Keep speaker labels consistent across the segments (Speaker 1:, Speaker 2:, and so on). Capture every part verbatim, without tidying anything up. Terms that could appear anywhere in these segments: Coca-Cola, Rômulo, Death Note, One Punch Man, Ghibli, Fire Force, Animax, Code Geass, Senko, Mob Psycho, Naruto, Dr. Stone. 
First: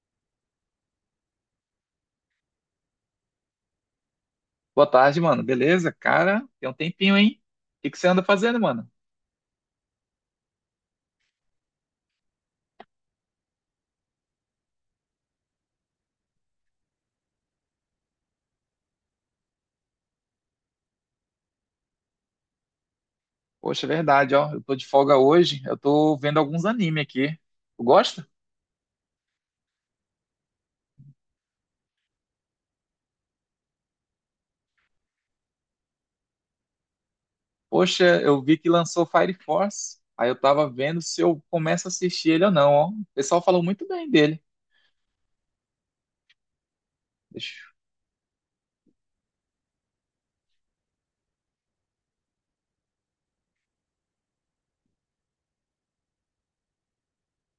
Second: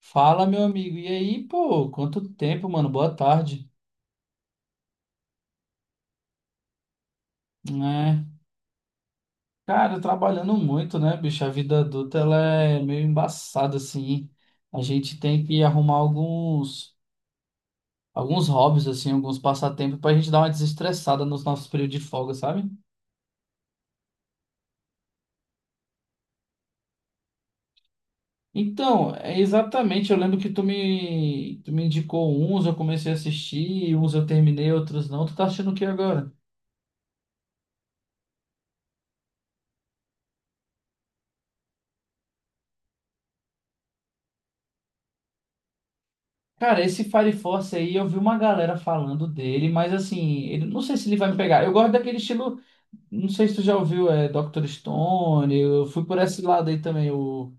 Speaker 1: Fala, meu amigo. E aí, pô, quanto tempo, mano? Boa tarde,
Speaker 2: Boa tarde, mano. Beleza? Cara, tem um tempinho, hein? O que que você anda
Speaker 1: né?
Speaker 2: fazendo, mano?
Speaker 1: Cara, trabalhando muito, né, bicho? A vida adulta, ela é meio embaçada, assim. A gente tem que arrumar alguns, alguns hobbies, assim, alguns passatempos pra gente dar uma desestressada nos nossos períodos de folga, sabe?
Speaker 2: Poxa, é verdade, ó. Eu tô de folga hoje. Eu tô vendo alguns anime aqui. Tu gosta?
Speaker 1: Então, é exatamente, eu lembro que tu me, tu me indicou uns, eu comecei a assistir, uns eu terminei, outros não. Tu tá assistindo o que agora?
Speaker 2: Poxa, eu vi que lançou Fire Force. Aí eu tava vendo se eu começo a assistir ele ou não, ó. O pessoal falou muito bem dele.
Speaker 1: Cara, esse Fire
Speaker 2: Deixa-
Speaker 1: Force aí, eu vi uma galera falando dele, mas assim, ele, não sei se ele vai me pegar. Eu gosto daquele estilo, não sei se tu já ouviu, é doutor Stone, eu fui por esse lado aí também, o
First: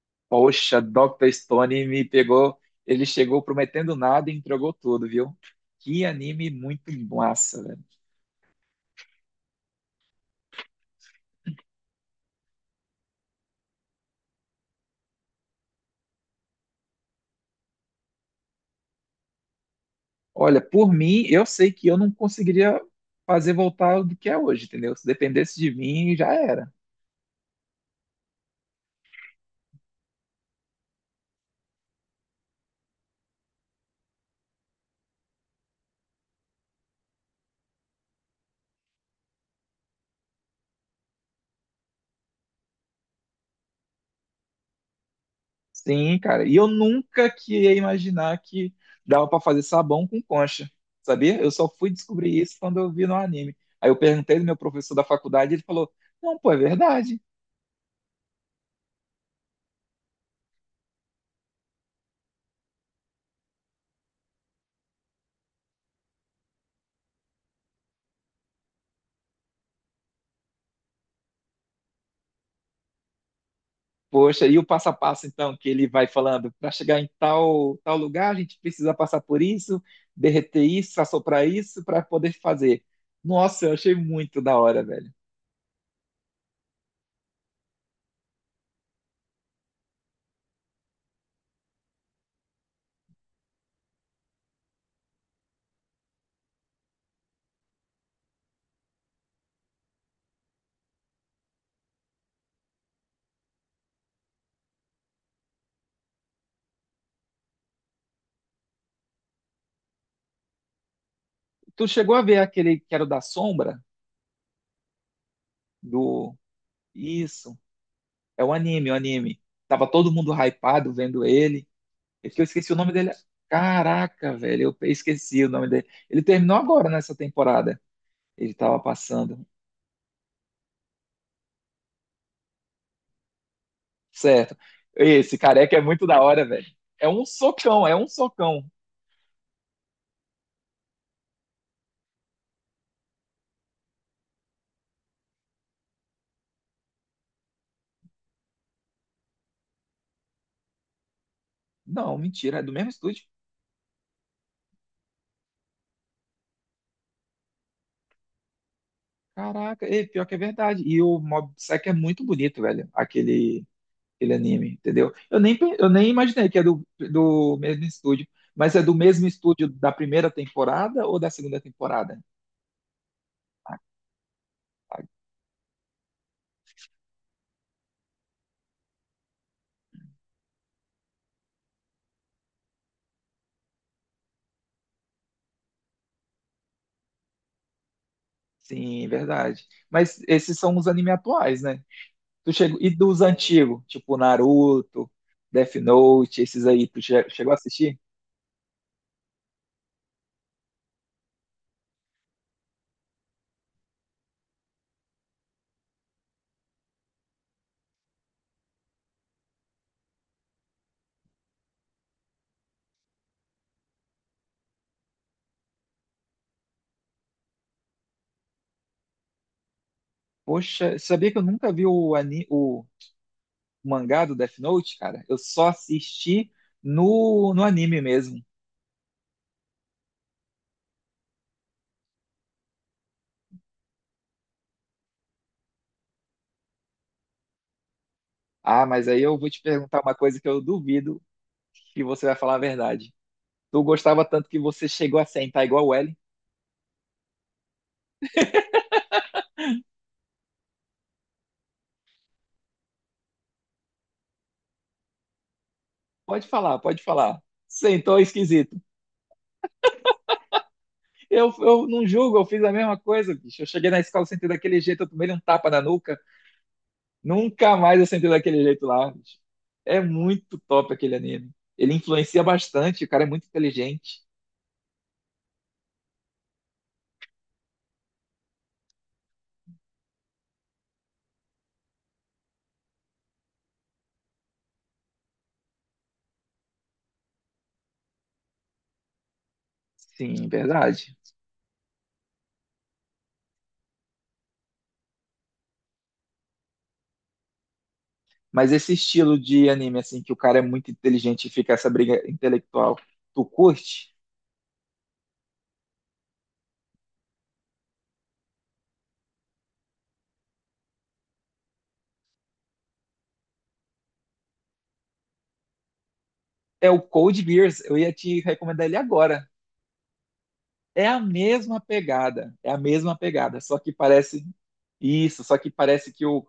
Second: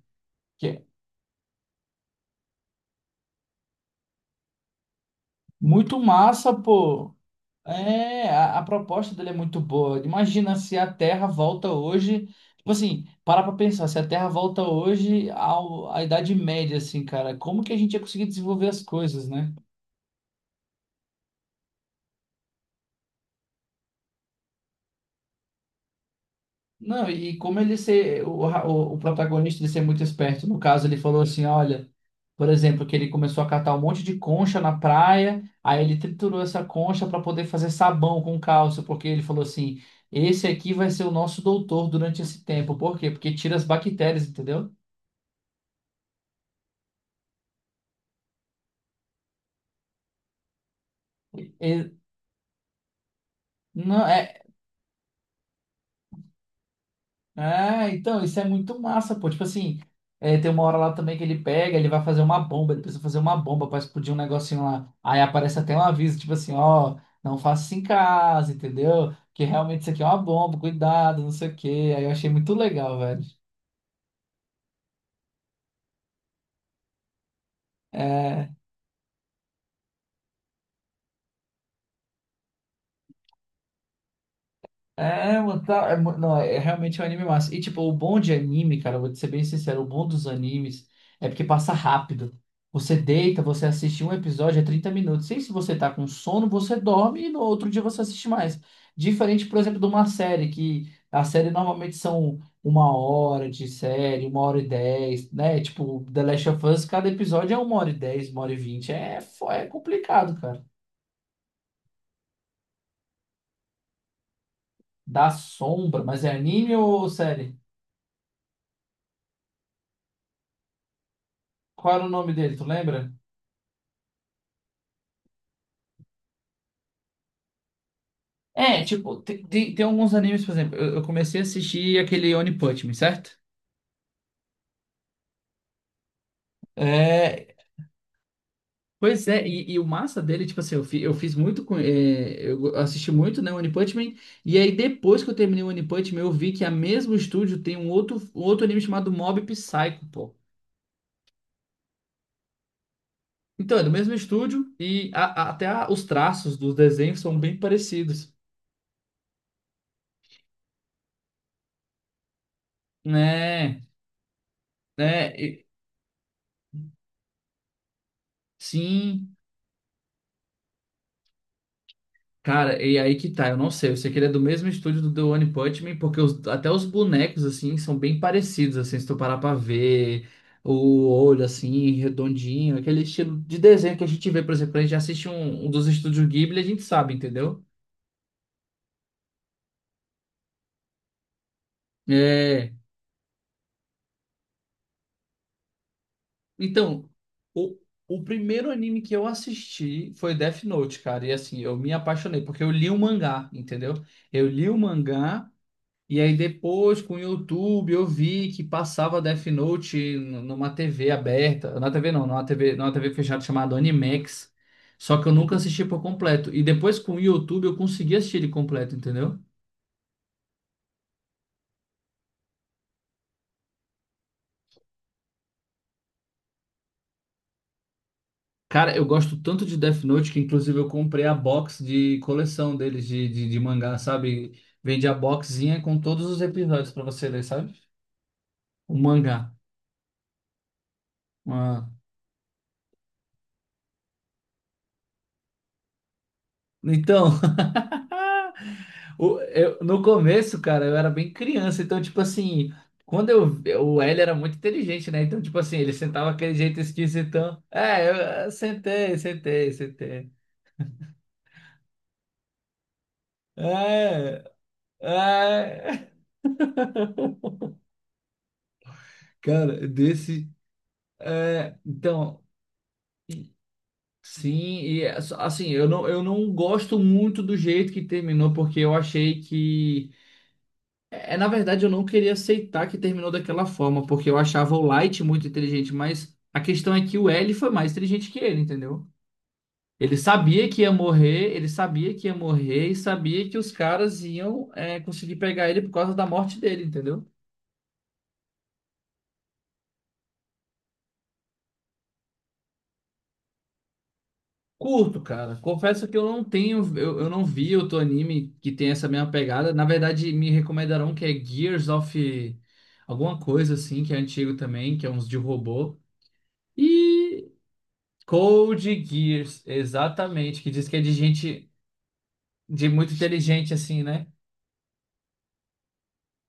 Speaker 1: que
Speaker 2: Poxa,
Speaker 1: é
Speaker 2: Doutor Stone me pegou. Ele chegou prometendo nada e entregou tudo, viu?
Speaker 1: muito
Speaker 2: Que anime
Speaker 1: massa,
Speaker 2: muito
Speaker 1: pô.
Speaker 2: massa, velho.
Speaker 1: É, a, a proposta dele é muito boa. Imagina se a Terra volta hoje, tipo assim, para pra pensar, se a Terra volta hoje ao, à Idade Média, assim, cara, como que a gente ia conseguir desenvolver as coisas, né?
Speaker 2: Olha, por mim, eu sei que eu não conseguiria fazer voltar do que é hoje, entendeu? Se dependesse de mim, já era.
Speaker 1: Não, e como ele ser, o, o, o protagonista de ser muito esperto, no caso, ele falou assim, olha, por exemplo, que ele começou a catar um monte de concha na praia, aí ele triturou essa concha para poder fazer sabão com cálcio, porque ele falou assim, esse aqui vai ser o nosso doutor durante esse tempo. Por quê? Porque tira as bactérias, entendeu?
Speaker 2: Sim, cara. E eu nunca que ia imaginar que dava pra fazer sabão com concha, sabia? Eu só fui
Speaker 1: E-
Speaker 2: descobrir isso quando eu vi no anime. Aí eu
Speaker 1: não,
Speaker 2: perguntei
Speaker 1: é,
Speaker 2: do meu professor da faculdade, ele falou: "Não, pô, é verdade."
Speaker 1: é, então, isso é muito massa, pô. Tipo assim, é, tem uma hora lá também que ele pega, ele vai fazer uma bomba, ele precisa fazer uma bomba pra explodir um negocinho lá. Aí aparece até um aviso, tipo assim, ó, não faça isso em casa, entendeu? Que realmente isso aqui é uma bomba, cuidado, não sei o quê. Aí eu achei muito legal, velho.
Speaker 2: Poxa, e o passo a passo então que ele vai falando, para chegar em tal tal lugar, a
Speaker 1: É.
Speaker 2: gente precisa passar por isso, derreter isso, assoprar isso para poder fazer. Nossa, eu achei muito da hora, velho.
Speaker 1: É, mano, tá, é, mu- não, é é realmente um anime massa. E tipo, o bom de anime, cara, eu vou te ser bem sincero, o bom dos animes é porque passa rápido. Você deita, você assiste um episódio é trinta minutos. E se você tá com sono, você dorme e no outro dia você assiste mais. Diferente, por exemplo, de uma série, que a série normalmente são uma hora de série, uma hora e dez, né? Tipo, The Last of Us, cada episódio é uma hora e dez, uma hora e vinte. É, fo- é complicado, cara.
Speaker 2: Tu chegou a ver aquele que era o da sombra?
Speaker 1: Dá sombra, mas é
Speaker 2: Do.
Speaker 1: anime ou série?
Speaker 2: Isso. É o anime, o anime. Tava todo mundo hypado vendo ele.
Speaker 1: Qual era o
Speaker 2: É
Speaker 1: nome
Speaker 2: que eu
Speaker 1: dele, tu
Speaker 2: esqueci o nome
Speaker 1: lembra?
Speaker 2: dele. Caraca, velho, eu esqueci o nome dele. Ele terminou agora nessa temporada. Ele tava
Speaker 1: É, tipo,
Speaker 2: passando.
Speaker 1: tem, tem, tem alguns animes, por exemplo, eu, eu comecei a assistir aquele One Punch Man, certo?
Speaker 2: Certo. Esse careca é muito da hora, velho. É um
Speaker 1: É,
Speaker 2: socão, é um socão.
Speaker 1: pois é, e, e o massa dele, tipo assim, eu, fi, eu fiz muito com. É, eu assisti muito, né, One Punch Man, e aí depois que eu terminei o One Punch Man, eu vi que a mesmo estúdio tem um outro, um outro, anime chamado Mob Psycho, pô.
Speaker 2: Não, mentira, é do mesmo estúdio.
Speaker 1: Então, é do mesmo estúdio, e a- a- até a- os traços dos desenhos são bem parecidos,
Speaker 2: Caraca, é, pior que é verdade. E o Mob Psycho é muito bonito, velho. Aquele
Speaker 1: né?
Speaker 2: aquele anime, entendeu?
Speaker 1: Né?
Speaker 2: Eu nem,
Speaker 1: E-
Speaker 2: pe- eu nem imaginei que é do, do mesmo estúdio, mas é do mesmo
Speaker 1: sim.
Speaker 2: estúdio da primeira temporada ou da segunda temporada?
Speaker 1: Cara, e aí que tá, eu não sei. Eu sei que ele é do mesmo estúdio
Speaker 2: Ah.
Speaker 1: do The One Punch Man, porque os- até os bonecos, assim, são bem parecidos, assim, se tu parar pra ver o olho, assim, redondinho, aquele estilo de desenho que a gente vê, por exemplo, quando a gente assiste um, um dos estúdios Ghibli, a gente sabe, entendeu?
Speaker 2: Sim, verdade. Mas esses são os animes atuais, né? Tu
Speaker 1: É.
Speaker 2: chegou, e dos antigos, tipo Naruto, Death Note, esses aí, tu
Speaker 1: Então,
Speaker 2: che- chegou a
Speaker 1: o,
Speaker 2: assistir?
Speaker 1: o primeiro anime que eu assisti foi Death Note, cara, e assim, eu me apaixonei, porque eu li o mangá, entendeu? Eu li o mangá. E aí depois com o YouTube eu vi que passava Death Note n- numa T V aberta, na T V não, numa T V, numa T V fechada chamada Animax. Só que eu nunca assisti por completo. E depois com o YouTube eu consegui assistir ele completo, entendeu?
Speaker 2: Poxa, sabia que eu nunca vi o, ani, o mangá do Death Note, cara? Eu só assisti no, no anime mesmo.
Speaker 1: Cara, eu gosto tanto de Death Note que inclusive eu comprei a box de coleção deles de, de, de mangá, sabe? Vende a boxinha com todos os episódios pra você ler, sabe?
Speaker 2: Ah,
Speaker 1: O
Speaker 2: mas aí
Speaker 1: mangá.
Speaker 2: eu vou te perguntar uma coisa que eu duvido
Speaker 1: Ah.
Speaker 2: que você vai falar a verdade. Tu gostava tanto que você chegou a sentar igual o Ellen.
Speaker 1: Então, O- eu- no começo, cara, eu era bem criança, então, tipo assim, quando eu. O L era muito inteligente, né? Então, tipo assim, ele sentava
Speaker 2: Pode
Speaker 1: aquele
Speaker 2: falar,
Speaker 1: jeito
Speaker 2: pode falar.
Speaker 1: esquisitão. É, eu,
Speaker 2: Sentou
Speaker 1: eu
Speaker 2: esquisito.
Speaker 1: sentei, sentei, sentei.
Speaker 2: Eu, eu não julgo, eu fiz a mesma coisa, bicho. Eu cheguei na escola,
Speaker 1: É,
Speaker 2: sentei daquele jeito, eu tomei um tapa na
Speaker 1: é.
Speaker 2: nuca. Nunca mais eu sentei daquele jeito lá, bicho.
Speaker 1: Cara,
Speaker 2: É
Speaker 1: desse.
Speaker 2: muito top aquele anime.
Speaker 1: É,
Speaker 2: Ele influencia
Speaker 1: então,
Speaker 2: bastante, o cara é muito inteligente.
Speaker 1: sim, e é só- assim, eu não, eu não gosto muito do jeito que terminou, porque eu achei que. É, na verdade, eu não queria aceitar que terminou daquela forma, porque eu achava o Light muito inteligente, mas a questão é que o L foi mais inteligente que ele, entendeu? Ele
Speaker 2: Sim, é
Speaker 1: sabia que ia
Speaker 2: verdade.
Speaker 1: morrer, ele sabia que ia morrer e sabia que os caras iam, é, conseguir pegar ele por causa da morte dele, entendeu?
Speaker 2: Mas esse estilo de anime, assim, que o cara é muito inteligente e fica essa briga intelectual, tu curte?
Speaker 1: Curto, cara. Confesso que eu não tenho, eu, eu não vi outro anime que tem essa mesma pegada. Na verdade, me recomendaram que é Gears of alguma coisa assim, que é antigo também, que é uns de robô.
Speaker 2: É o Code
Speaker 1: E
Speaker 2: Geass. Eu ia te recomendar ele
Speaker 1: Code
Speaker 2: agora.
Speaker 1: Geass, exatamente, que diz que é
Speaker 2: É
Speaker 1: de
Speaker 2: a
Speaker 1: gente
Speaker 2: mesma pegada, é a
Speaker 1: de muito
Speaker 2: mesma pegada,
Speaker 1: inteligente
Speaker 2: só que
Speaker 1: assim, né?
Speaker 2: parece isso, só que parece que o,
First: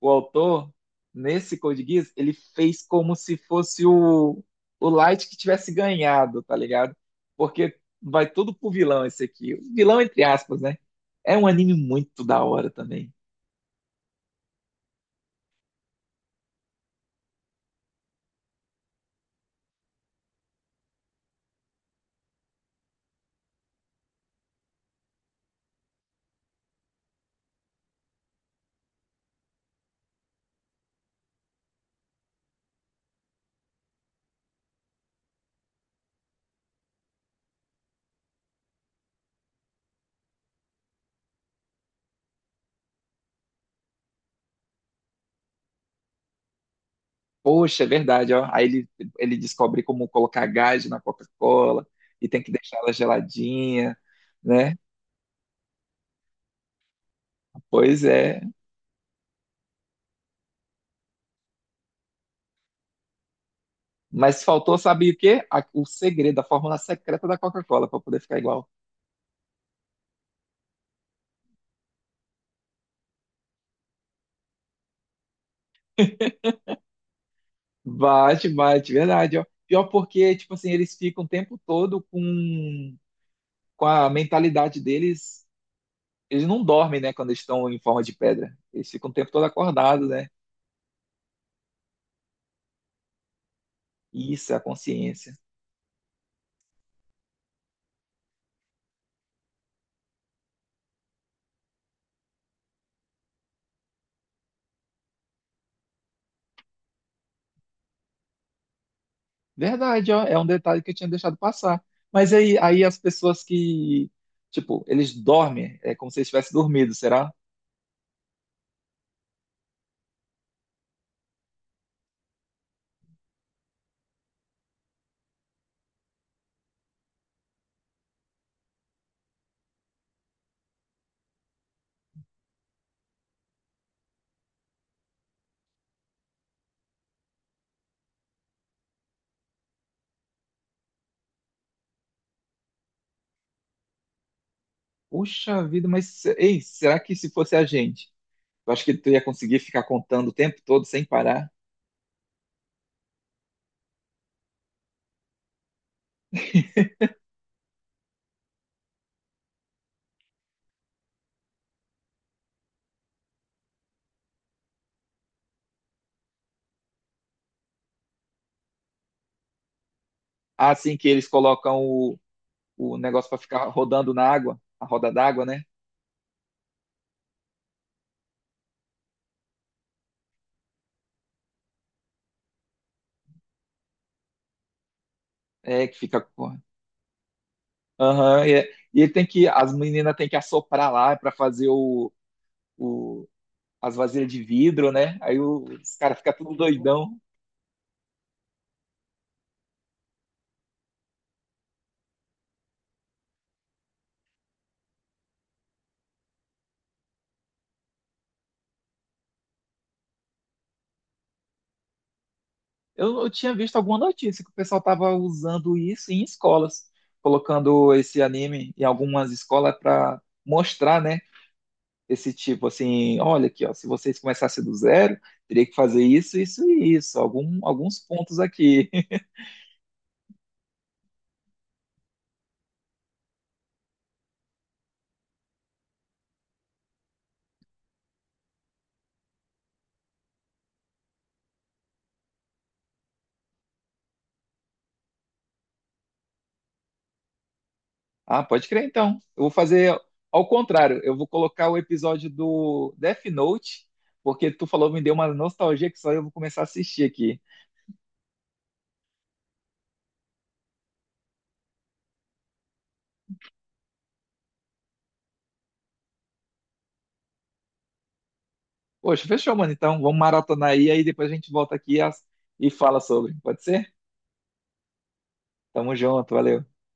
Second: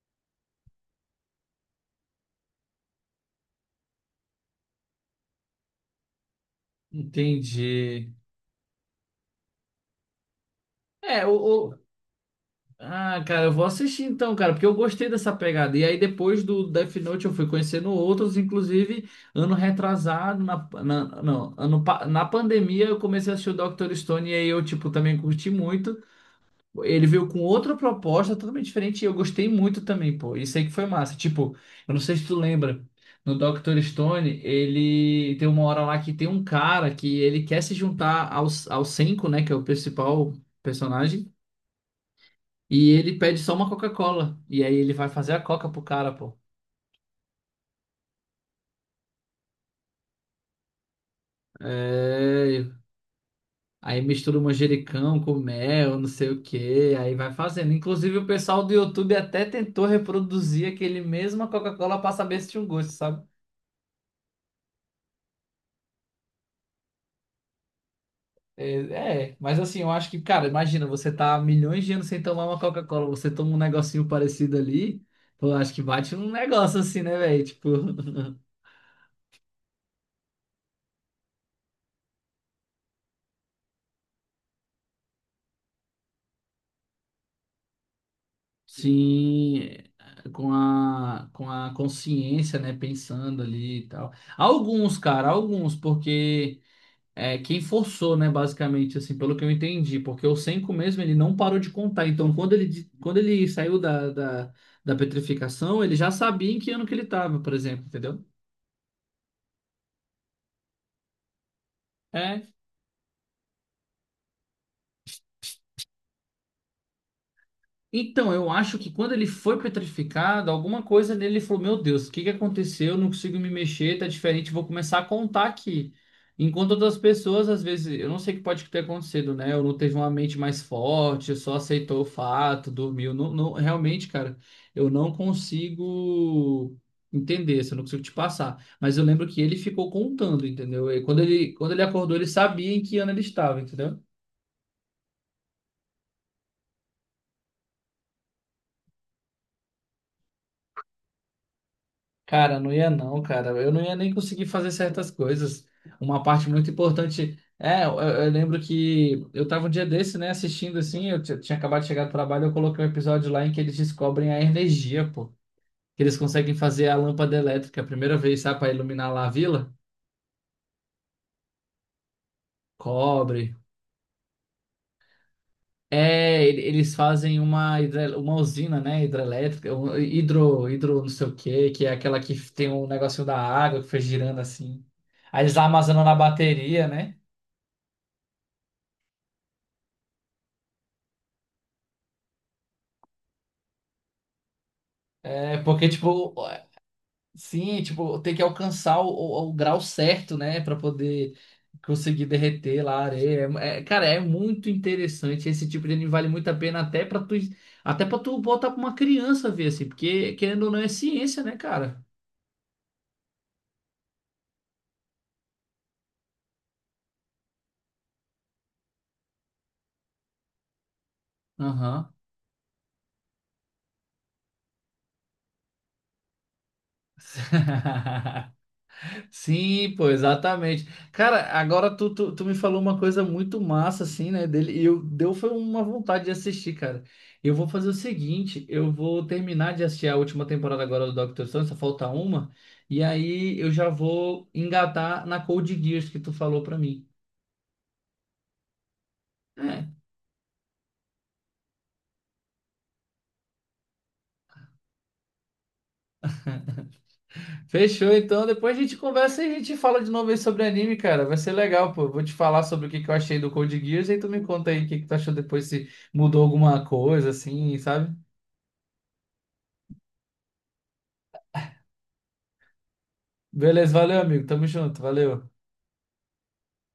Speaker 2: o autor, nesse Code Geass, ele fez como se fosse o, o Light que tivesse ganhado, tá ligado? Porque
Speaker 1: Entendi.
Speaker 2: vai tudo pro vilão esse aqui. O vilão, entre aspas, né?
Speaker 1: É. o,
Speaker 2: É um anime
Speaker 1: o-
Speaker 2: muito da hora também.
Speaker 1: Ah, cara, eu vou assistir então, cara, porque eu gostei dessa pegada. E aí depois do Death Note eu fui conhecendo outros, inclusive ano retrasado na, na não, ano pa- na pandemia eu comecei a assistir o doutor Stone e aí eu tipo também curti muito. Ele veio com outra proposta totalmente diferente e eu gostei muito também, pô. Isso aí que foi massa. Tipo, eu não sei se tu lembra, no doutor Stone, ele tem uma hora lá que tem um cara que ele quer se juntar aos ao Senko, né, que é o principal personagem, e ele pede só uma Coca-Cola. E aí ele vai fazer a Coca pro cara, pô.
Speaker 2: Poxa, é verdade, ó. Aí ele, ele descobre como colocar gás na Coca-Cola e tem que
Speaker 1: É,
Speaker 2: deixar ela geladinha,
Speaker 1: aí mistura o
Speaker 2: né?
Speaker 1: manjericão com mel, não sei o que, aí vai fazendo.
Speaker 2: Pois
Speaker 1: Inclusive, o
Speaker 2: é.
Speaker 1: pessoal do YouTube até tentou reproduzir aquele mesmo a Coca-Cola pra saber se tinha um gosto, sabe?
Speaker 2: Mas faltou, sabe o quê? A- o segredo, a fórmula secreta da Coca-Cola para poder ficar igual.
Speaker 1: É, é, mas assim, eu acho que, cara, imagina, você tá há milhões de anos sem tomar uma Coca-Cola, você toma um negocinho parecido ali, eu acho que bate num negócio assim, né, velho? Tipo,
Speaker 2: Bate, bate, verdade, ó. Pior porque, tipo assim, eles ficam o tempo todo com, com a mentalidade deles. Eles não dormem, né, quando eles estão em forma de pedra. Eles ficam o tempo todo
Speaker 1: sim,
Speaker 2: acordados, né?
Speaker 1: com a, com a consciência, né, pensando ali e tal.
Speaker 2: Isso é a
Speaker 1: Alguns, cara,
Speaker 2: consciência.
Speaker 1: alguns, porque é, quem forçou, né, basicamente, assim, pelo que eu entendi, porque o Senko mesmo, ele não parou de contar, então quando ele, di- quando ele saiu da, da, da petrificação, ele já sabia em que ano que ele tava, por exemplo, entendeu?
Speaker 2: Verdade, ó. É um detalhe que eu tinha deixado passar. Mas
Speaker 1: É,
Speaker 2: aí, aí as pessoas que, tipo, eles dormem, é como se eles tivessem dormido, será?
Speaker 1: então, eu acho que quando ele foi petrificado, alguma coisa nele falou: Meu Deus, o que que aconteceu? Eu não consigo me mexer, tá diferente, vou começar a contar aqui. Enquanto outras pessoas, às vezes, eu não sei o que pode ter acontecido, né? Ou não teve uma mente mais forte, só aceitou o fato, dormiu. Não, não- realmente, cara, eu não consigo entender, isso, eu não consigo te passar. Mas eu lembro que ele ficou contando, entendeu? E quando ele, quando ele acordou, ele sabia em que ano ele estava, entendeu?
Speaker 2: Puxa vida, mas, ei, será que se fosse a gente? Eu acho que tu ia conseguir ficar contando o tempo todo sem parar.
Speaker 1: Cara, não ia não, cara. Eu não ia nem conseguir fazer certas coisas. Uma parte muito importante. É, eu, eu lembro que eu tava um dia desse, né, assistindo assim, eu ti- tinha acabado de chegar do trabalho, eu coloquei um episódio lá em que eles descobrem a energia, pô. Que eles conseguem fazer a lâmpada elétrica a primeira vez, sabe, pra iluminar lá a vila?
Speaker 2: Assim que eles colocam o, o negócio para
Speaker 1: Cobre.
Speaker 2: ficar rodando na água, a roda d'água, né?
Speaker 1: É, ele- eles fazem uma, hidre- uma usina, né, hidrelétrica, um hidro, hidro não sei o quê, que é aquela que tem um negocinho da água que foi girando assim. Aí eles
Speaker 2: É, que
Speaker 1: armazenam na
Speaker 2: fica. com-
Speaker 1: bateria, né?
Speaker 2: Aham, e, é- e ele tem que. As meninas têm que assoprar lá para fazer o, o, as vasilhas de vidro, né? Aí
Speaker 1: É
Speaker 2: o-
Speaker 1: porque,
Speaker 2: os caras
Speaker 1: tipo,
Speaker 2: ficam tudo doidão.
Speaker 1: sim, tipo, tem que alcançar o, o- o grau certo, né, pra poder conseguir derreter lá a areia. É- é- cara, é muito interessante. Esse tipo de anime vale muito a pena até pra tu, até para tu botar pra uma criança ver, assim, porque querendo ou não é ciência, né, cara?
Speaker 2: Eu, eu tinha visto alguma notícia que o pessoal tava usando isso em escolas, colocando esse anime em algumas escolas para mostrar, né?
Speaker 1: Aham.
Speaker 2: Esse tipo assim, olha aqui, ó, se vocês começassem do zero, teria que fazer isso, isso e isso, algum, alguns pontos aqui.
Speaker 1: Sim, pô, exatamente. Cara, agora tu, tu, tu me falou uma coisa muito massa, assim, né, dele, e eu, deu foi uma vontade de assistir, cara. Eu vou fazer o seguinte, eu vou terminar de assistir a última temporada agora do Doctor Stone, só falta uma, e aí eu já vou engatar na Code Geass que tu falou pra mim.
Speaker 2: Ah, pode crer então. Eu vou
Speaker 1: É.
Speaker 2: fazer ao contrário, eu vou colocar o episódio do Death Note, porque tu falou, me deu uma nostalgia que só eu vou começar a assistir aqui.
Speaker 1: Fechou, então, depois a gente conversa e a gente fala de novo aí sobre anime, cara. Vai ser legal, pô. Eu vou te falar sobre o que que eu achei do Code Geass, e tu me conta aí o que que tu achou depois, se mudou alguma coisa, assim, sabe?
Speaker 2: Poxa, fechou, mano. Então, vamos maratonar aí, aí depois a gente volta aqui as- e fala sobre. Pode ser?
Speaker 1: Beleza, valeu, amigo. Tamo junto, valeu.
Speaker 2: Tamo junto, valeu.